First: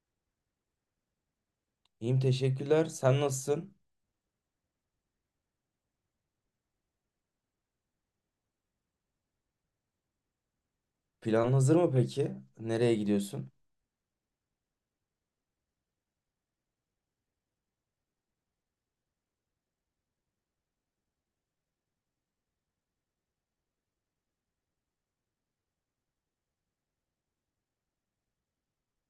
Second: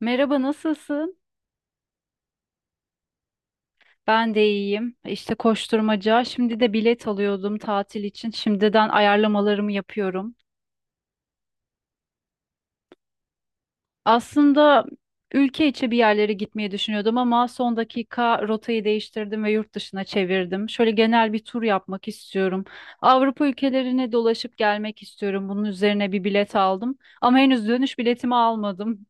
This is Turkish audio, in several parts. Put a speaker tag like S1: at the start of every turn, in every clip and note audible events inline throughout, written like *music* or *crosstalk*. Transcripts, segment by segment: S1: Merhaba, nasılsın?
S2: İyiyim teşekkürler. Sen nasılsın?
S1: Ben de iyiyim. İşte koşturmaca. Şimdi de bilet alıyordum tatil için. Şimdiden ayarlamalarımı yapıyorum.
S2: Plan hazır mı peki? Nereye gidiyorsun?
S1: Aslında ülke içi bir yerlere gitmeyi düşünüyordum ama son dakika rotayı değiştirdim ve yurt dışına çevirdim. Şöyle genel bir tur yapmak istiyorum. Avrupa ülkelerine dolaşıp gelmek istiyorum. Bunun üzerine bir bilet aldım ama henüz dönüş biletimi almadım.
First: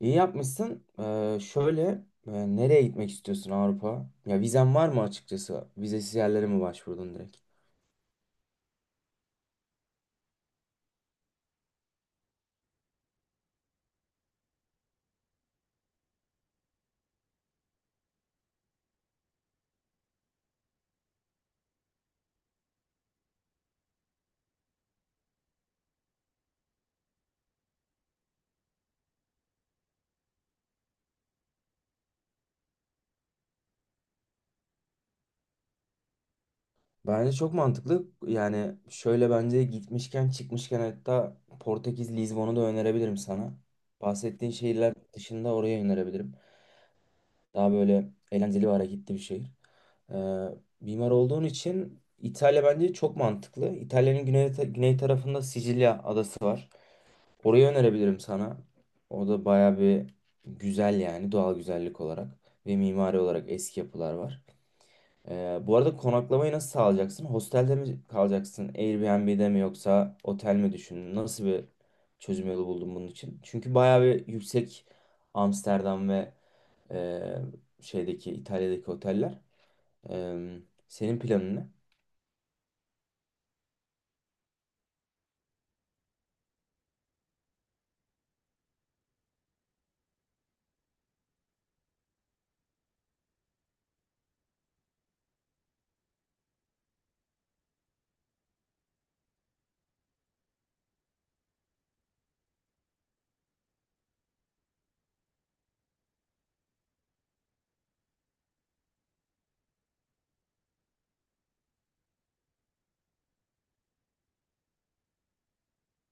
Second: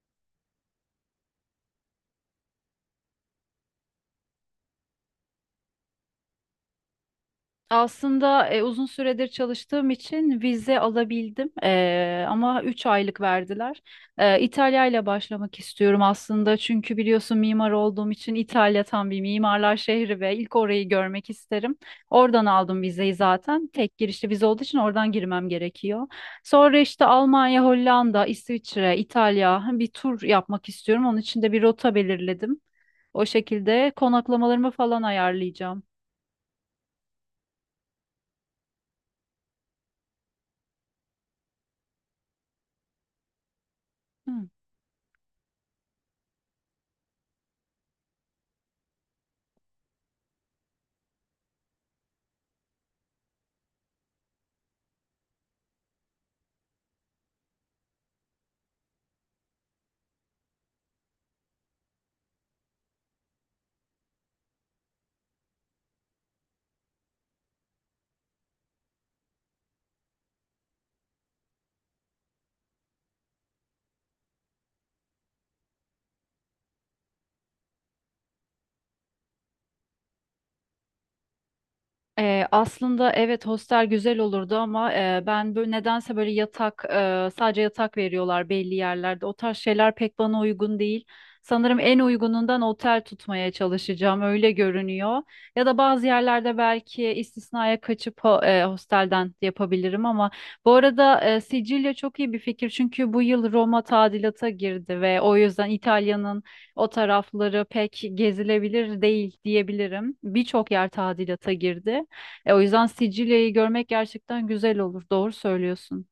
S2: İyi yapmışsın. Şöyle nereye gitmek istiyorsun Avrupa? Ya vizen var mı açıkçası? Vizesiz yerlere mi başvurdun direkt?
S1: Aslında uzun süredir çalıştığım için vize alabildim, ama 3 aylık verdiler. İtalya ile başlamak istiyorum aslında çünkü biliyorsun mimar olduğum için İtalya tam bir mimarlar şehri ve ilk orayı görmek isterim. Oradan aldım vizeyi zaten tek girişli vize olduğu için oradan girmem gerekiyor. Sonra işte Almanya, Hollanda, İsviçre, İtalya bir tur yapmak istiyorum. Onun için de bir rota belirledim. O şekilde konaklamalarımı falan ayarlayacağım.
S2: Bence çok mantıklı. Yani şöyle bence gitmişken çıkmışken hatta Portekiz Lizbon'u da önerebilirim sana.
S1: Hı.
S2: Bahsettiğin şehirler dışında oraya önerebilirim. Daha böyle eğlenceli ve hareketli bir şehir. Ee, mimar olduğun için İtalya bence çok mantıklı. İtalya'nın güney tarafında Sicilya adası var. Orayı önerebilirim sana. O da baya bir güzel yani doğal güzellik olarak ve mimari olarak eski yapılar var. Bu arada konaklamayı nasıl sağlayacaksın? Hostelde mi kalacaksın? Airbnb'de mi yoksa otel mi düşündün? Nasıl bir çözüm yolu buldun bunun için? Çünkü baya bir yüksek Amsterdam ve e, şeydeki İtalya'daki oteller. Eee, senin planın ne?
S1: Aslında evet hostel güzel olurdu ama ben böyle nedense böyle yatak, sadece yatak veriyorlar belli yerlerde. O tarz şeyler pek bana uygun değil. Sanırım en uygunundan otel tutmaya çalışacağım öyle görünüyor. Ya da bazı yerlerde belki istisnaya kaçıp hostelden yapabilirim ama bu arada Sicilya çok iyi bir fikir çünkü bu yıl Roma tadilata girdi ve o yüzden İtalya'nın o tarafları pek gezilebilir değil diyebilirim. Birçok yer tadilata girdi. O yüzden Sicilya'yı görmek gerçekten güzel olur. Doğru söylüyorsun.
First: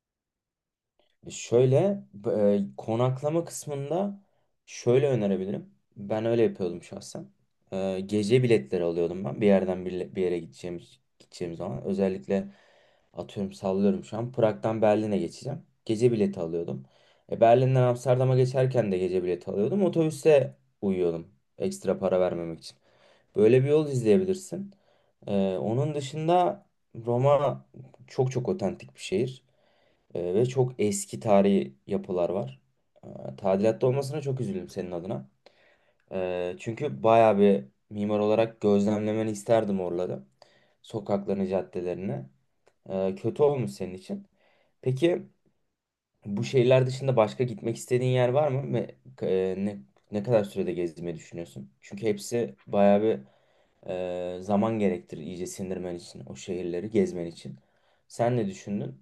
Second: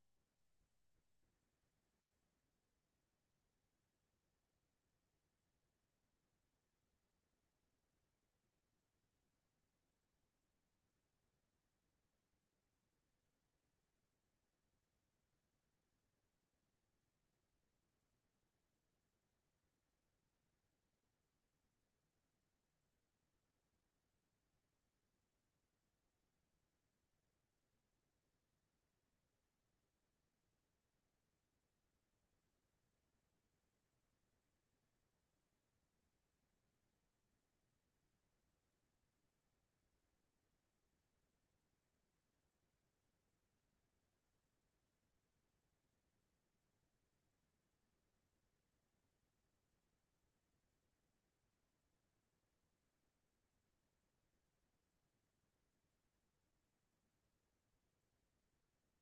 S2: Şöyle konaklama kısmında şöyle önerebilirim. Ben öyle yapıyordum şahsen. Gece biletleri alıyordum ben bir yerden bir yere gideceğim zaman. Özellikle atıyorum sallıyorum şu an Prag'dan Berlin'e geçeceğim. Gece bileti alıyordum. Berlin'den Amsterdam'a geçerken de gece bileti alıyordum. Otobüste uyuyordum ekstra para vermemek için. Böyle bir yol izleyebilirsin. Onun dışında Roma çok çok otentik bir şehir. Ve çok eski tarihi yapılar var. Tadilatta olmasına çok üzüldüm senin adına. Çünkü bayağı bir mimar olarak gözlemlemeni isterdim oraları. Sokaklarını, caddelerini. Kötü olmuş senin için. Peki bu şehirler dışında başka gitmek istediğin yer var mı? Ve e, ne, ne kadar sürede gezmeyi düşünüyorsun? Çünkü hepsi bayağı bir zaman gerektirir iyice sindirmen için, o şehirleri gezmen için. Sen ne düşündün?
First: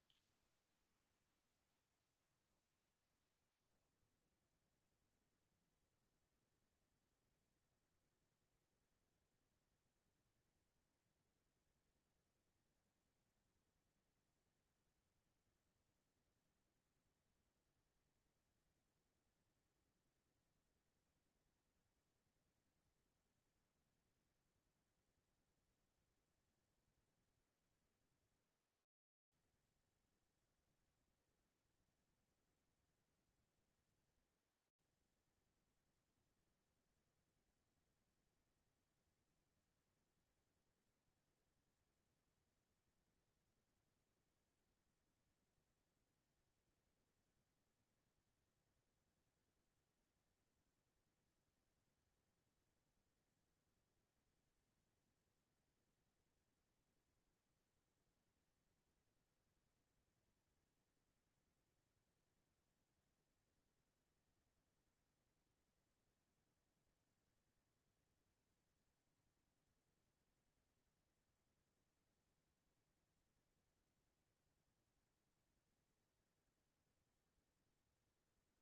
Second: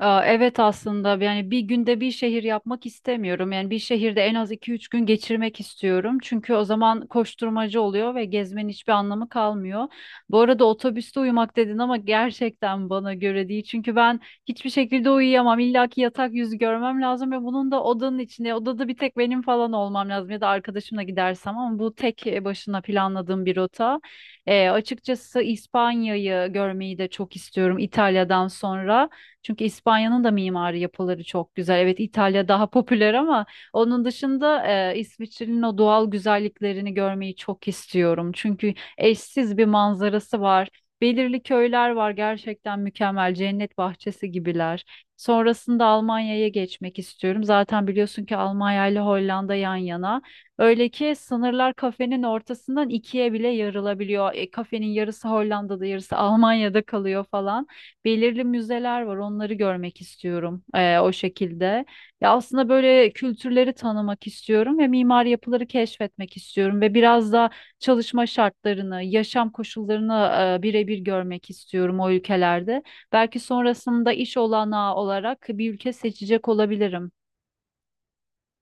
S1: Aa, evet aslında yani bir günde bir şehir yapmak istemiyorum. Yani bir şehirde en az 2 3 gün geçirmek istiyorum. Çünkü o zaman koşturmacı oluyor ve gezmenin hiçbir anlamı kalmıyor. Bu arada otobüste uyumak dedin ama gerçekten bana göre değil. Çünkü ben hiçbir şekilde uyuyamam. İlla ki yatak yüzü görmem lazım ve bunun da odanın içinde, odada bir tek benim falan olmam lazım ya da arkadaşımla gidersem ama bu tek başına planladığım bir rota. Açıkçası İspanya'yı görmeyi de çok istiyorum İtalya'dan sonra. Çünkü İspanya'nın da mimari yapıları çok güzel. Evet İtalya daha popüler ama onun dışında İsviçre'nin o doğal güzelliklerini görmeyi çok istiyorum. Çünkü eşsiz bir manzarası var. Belirli köyler var gerçekten mükemmel cennet bahçesi gibiler. Sonrasında Almanya'ya geçmek istiyorum. Zaten biliyorsun ki Almanya ile Hollanda yan yana. Öyle ki sınırlar kafenin ortasından ikiye bile yarılabiliyor. Kafenin yarısı Hollanda'da, yarısı Almanya'da kalıyor falan belirli müzeler var. Onları görmek istiyorum o şekilde. Ya aslında böyle kültürleri tanımak istiyorum ve mimari yapıları keşfetmek istiyorum ve biraz da çalışma şartlarını, yaşam koşullarını birebir görmek istiyorum o ülkelerde. Belki sonrasında iş olanağı olarak bir ülke seçecek olabilirim.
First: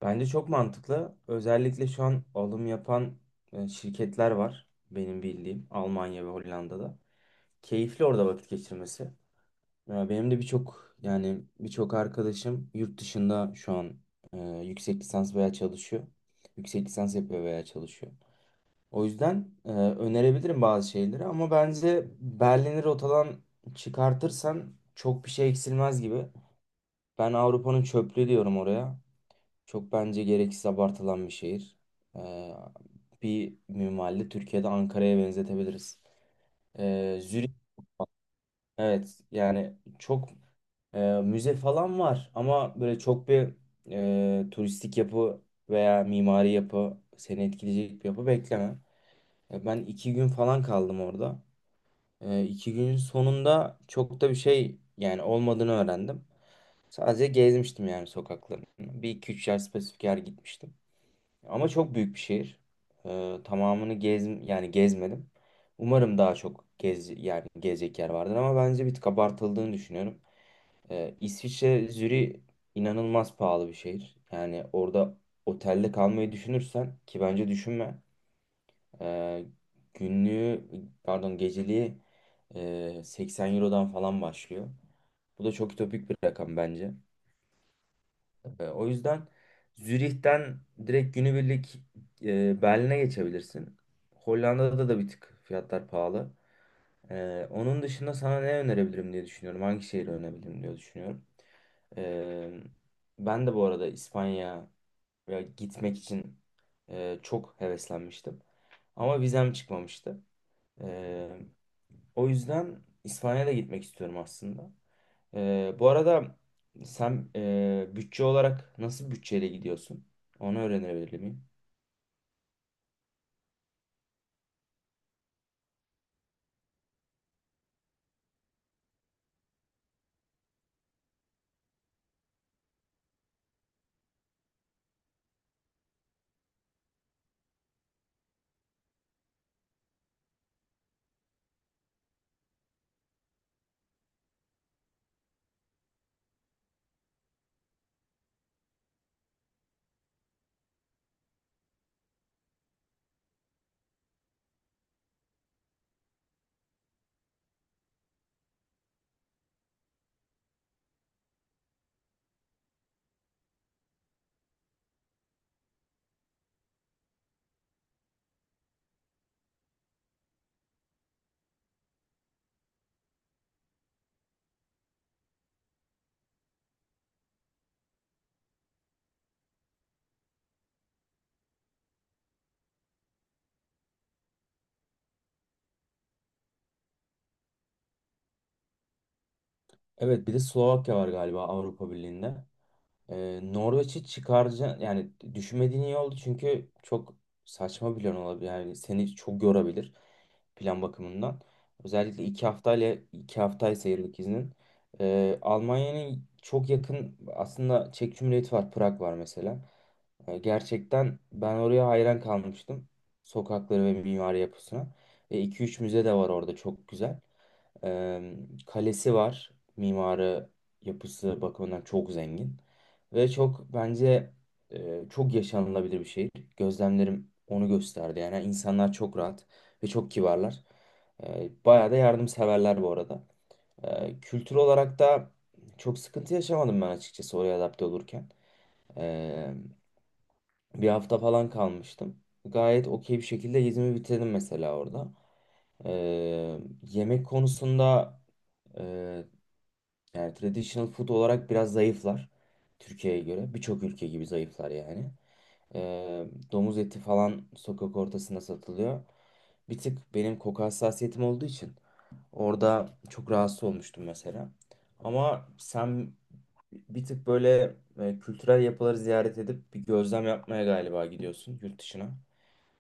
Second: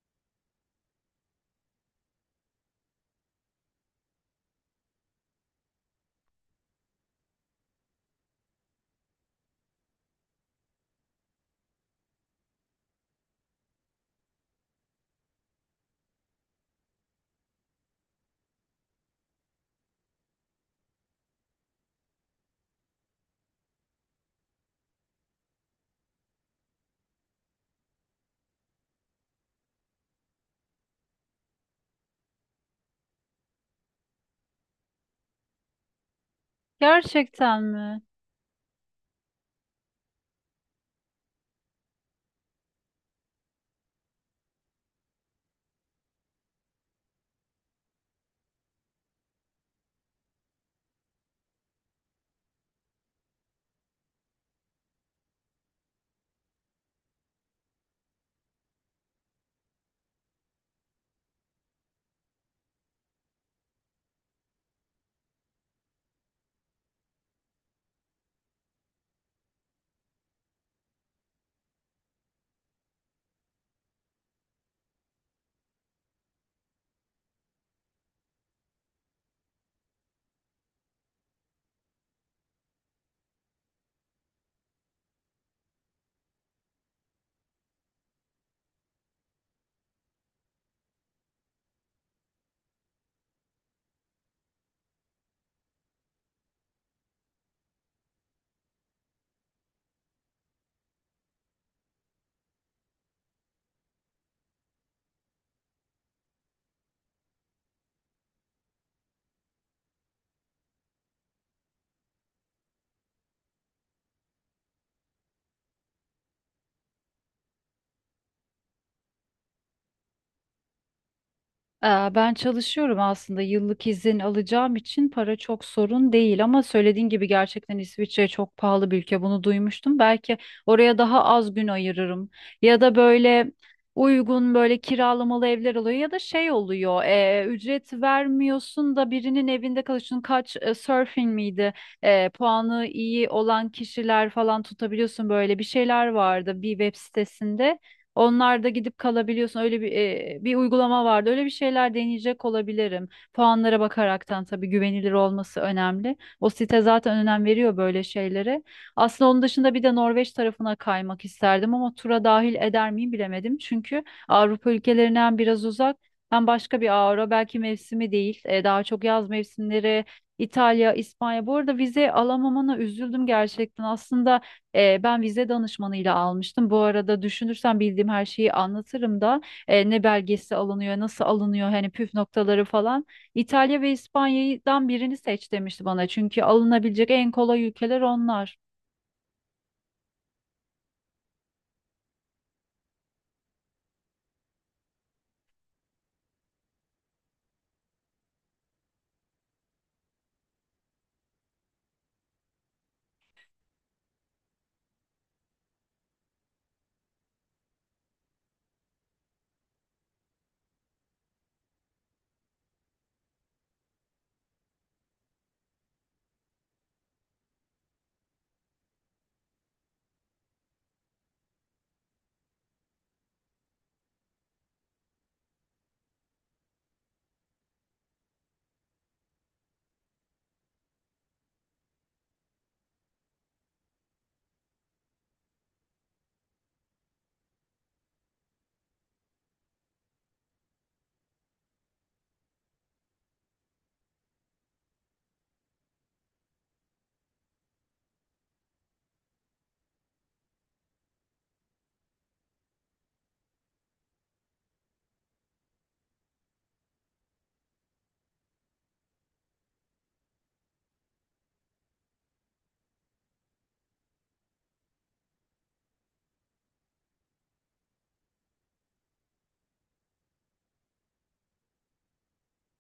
S2: Bence çok mantıklı. Özellikle şu an alım yapan şirketler var benim bildiğim Almanya ve Hollanda'da. Keyifli orada vakit geçirmesi. Ya benim de birçok arkadaşım yurt dışında şu an e, yüksek lisans veya çalışıyor. Yüksek lisans yapıyor veya çalışıyor. O yüzden önerebilirim bazı şeyleri ama bence Berlin'i rotadan çıkartırsan çok bir şey eksilmez gibi. Ben Avrupa'nın çöplüğü diyorum oraya. Çok bence gereksiz abartılan bir şehir. Ee, bir minvalde Türkiye'de Ankara'ya benzetebiliriz. Zürih.
S1: Gerçekten mi?
S2: Evet, yani çok müze falan var ama böyle çok bir turistik yapı veya mimari yapı seni etkileyecek bir yapı bekleme. Ben 2 gün falan kaldım orada. 2 günün sonunda çok da bir şey yani olmadığını öğrendim. Sadece gezmiştim yani sokaklarını. Bir iki üç yer spesifik yer gitmiştim. Ama çok büyük bir şehir. Tamamını gezmedim. Umarım daha çok gezecek yer vardır ama bence bir tık abartıldığını düşünüyorum. İsviçre inanılmaz pahalı bir şehir. Yani orada otelde kalmayı düşünürsen ki bence düşünme. Ee, günlüğü pardon geceliği 80 Euro'dan falan başlıyor. Bu da çok ütopik bir rakam bence. O yüzden Zürih'ten direkt günübirlik Berlin'e geçebilirsin. Hollanda'da da bir tık fiyatlar pahalı. Onun dışında sana ne önerebilirim diye düşünüyorum. Hangi şehri önerebilirim diye düşünüyorum. E, ben de bu arada İspanya'ya gitmek için çok heveslenmiştim. Ama vizem çıkmamıştı. E, o yüzden İspanya'da gitmek istiyorum aslında. Bu arada sen bütçe olarak nasıl bir bütçeyle gidiyorsun? Onu öğrenebilir miyim?
S1: Ee, Ben çalışıyorum aslında yıllık izin alacağım için para çok sorun değil ama söylediğin gibi gerçekten İsviçre çok pahalı bir ülke bunu duymuştum. Belki oraya daha az gün ayırırım ya da böyle uygun böyle kiralamalı evler oluyor ya da şey oluyor ücret vermiyorsun da birinin evinde kalıyorsun kaç surfing miydi? Puanı iyi olan kişiler falan tutabiliyorsun böyle bir şeyler vardı bir web sitesinde. Onlar da gidip kalabiliyorsun. Öyle bir uygulama vardı. Öyle bir şeyler deneyecek olabilirim. Puanlara bakaraktan tabii güvenilir olması önemli. O site zaten önem veriyor böyle şeylere. Aslında onun dışında bir de Norveç tarafına kaymak isterdim ama tura dahil eder miyim bilemedim. Çünkü Avrupa ülkelerinden biraz uzak. Hem başka bir avro belki mevsimi değil. Daha çok yaz mevsimleri İtalya, İspanya. Bu arada vize alamamana üzüldüm gerçekten. Aslında ben vize danışmanıyla almıştım. Bu arada düşünürsem bildiğim her şeyi anlatırım da ne belgesi alınıyor, nasıl alınıyor, hani püf noktaları falan. İtalya ve İspanya'dan birini seç demişti bana. Çünkü alınabilecek en kolay ülkeler onlar.
S2: Evet, bir de Slovakya var galiba Avrupa Birliği'nde. Norveç'i çıkaracağım, yani düşünmediğin iyi oldu çünkü çok saçma bir plan olabilir, yani seni çok yorabilir plan bakımından, özellikle 2 haftayla, 2 haftaysa yıllık iznin. Almanya'nın çok yakın aslında. Çek Cumhuriyeti var, Prag var mesela. Gerçekten ben oraya hayran kalmıştım, sokakları ve mimari yapısına, ve 2-3 müze de var orada çok güzel. Ee, kalesi var, mimarı yapısı bakımından çok zengin. Ve çok bence çok yaşanılabilir bir şehir. Gözlemlerim onu gösterdi. Yani insanlar çok rahat ve çok kibarlar. Bayağı da yardımseverler bu arada. Kültür olarak da çok sıkıntı yaşamadım ben açıkçası oraya adapte olurken. E, bir hafta falan kalmıştım. Gayet okey bir şekilde gezimi bitirdim mesela orada. Yemek konusunda e, yani traditional food olarak biraz zayıflar. Türkiye'ye göre birçok ülke gibi zayıflar yani. Ee, domuz eti falan sokak ortasında satılıyor. Bir tık benim koku hassasiyetim olduğu için orada çok rahatsız olmuştum mesela. Ama sen bir tık böyle kültürel yapıları ziyaret edip bir gözlem yapmaya galiba gidiyorsun yurt dışına.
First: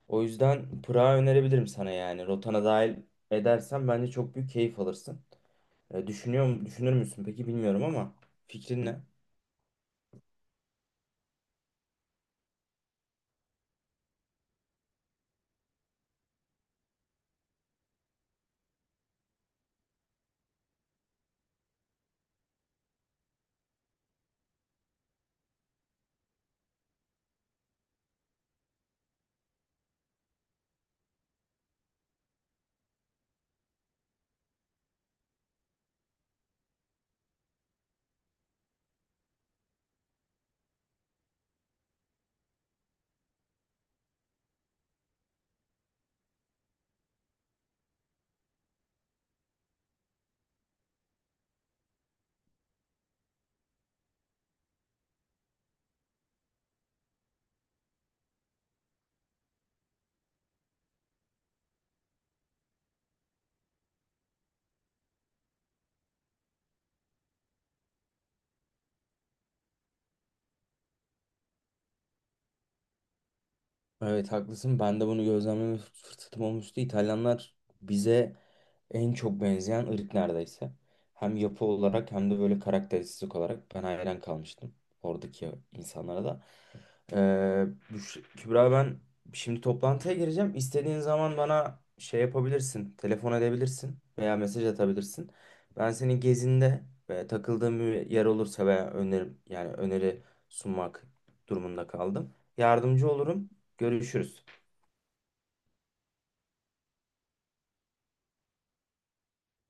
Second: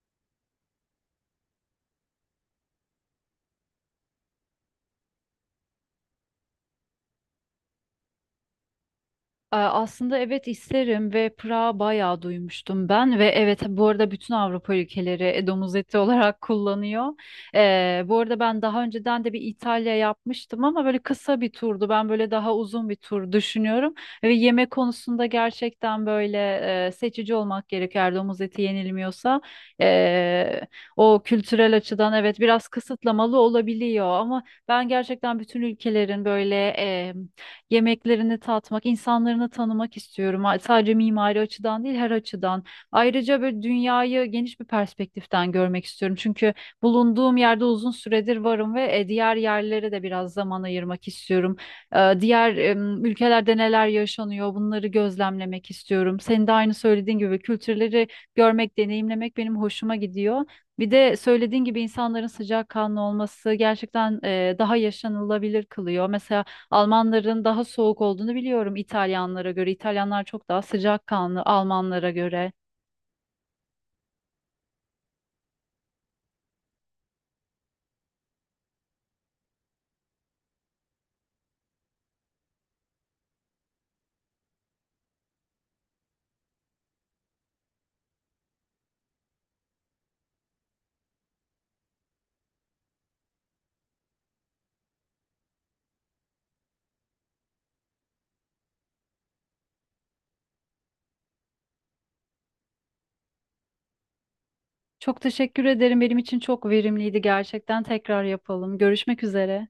S2: O yüzden Prag'ı önerebilirim sana yani. Rotana dahil edersen bence çok büyük keyif alırsın. Düşünür müsün peki bilmiyorum ama fikrin ne?
S1: Aslında evet isterim ve Prag'ı bayağı duymuştum ben ve evet bu arada bütün Avrupa ülkeleri domuz eti olarak *laughs* kullanıyor. Bu arada ben daha önceden de bir İtalya yapmıştım ama böyle kısa bir turdu. Ben böyle daha uzun bir tur düşünüyorum ve yemek konusunda gerçekten böyle seçici olmak gerekiyor eğer domuz eti yenilmiyorsa. Ee, o kültürel açıdan evet biraz kısıtlamalı olabiliyor ama ben gerçekten bütün ülkelerin böyle yemeklerini tatmak, insanlarını tanımak istiyorum. Sadece mimari açıdan değil, her açıdan. Ayrıca böyle dünyayı geniş bir perspektiften görmek istiyorum. Çünkü bulunduğum yerde uzun süredir varım ve diğer yerlere de biraz zaman ayırmak istiyorum. Diğer ülkelerde neler yaşanıyor, bunları gözlemlemek istiyorum. Senin de aynı söylediğin gibi kültürleri görmek, deneyimlemek benim hoşuma gidiyor. Bir de söylediğin gibi insanların sıcakkanlı olması gerçekten daha yaşanılabilir kılıyor. Mesela Almanların daha soğuk olduğunu biliyorum İtalyanlara göre. İtalyanlar çok daha sıcakkanlı Almanlara göre.
S2: Evet haklısın. Ben de bunu gözlemleme fırsatım olmuştu. İtalyanlar bize en çok benzeyen ırk neredeyse. Hem yapı olarak hem de böyle karakteristik olarak ben hayran kalmıştım oradaki insanlara da. Kübra, ben şimdi toplantıya gireceğim. İstediğin zaman bana şey yapabilirsin, telefon edebilirsin veya mesaj atabilirsin. Ben senin gezinde ve takıldığın bir yer olursa veya öneri sunmak durumunda kaldım. Yardımcı olurum. Görüşürüz.
S1: Çok teşekkür ederim. Benim için çok verimliydi gerçekten. Tekrar yapalım. Görüşmek üzere.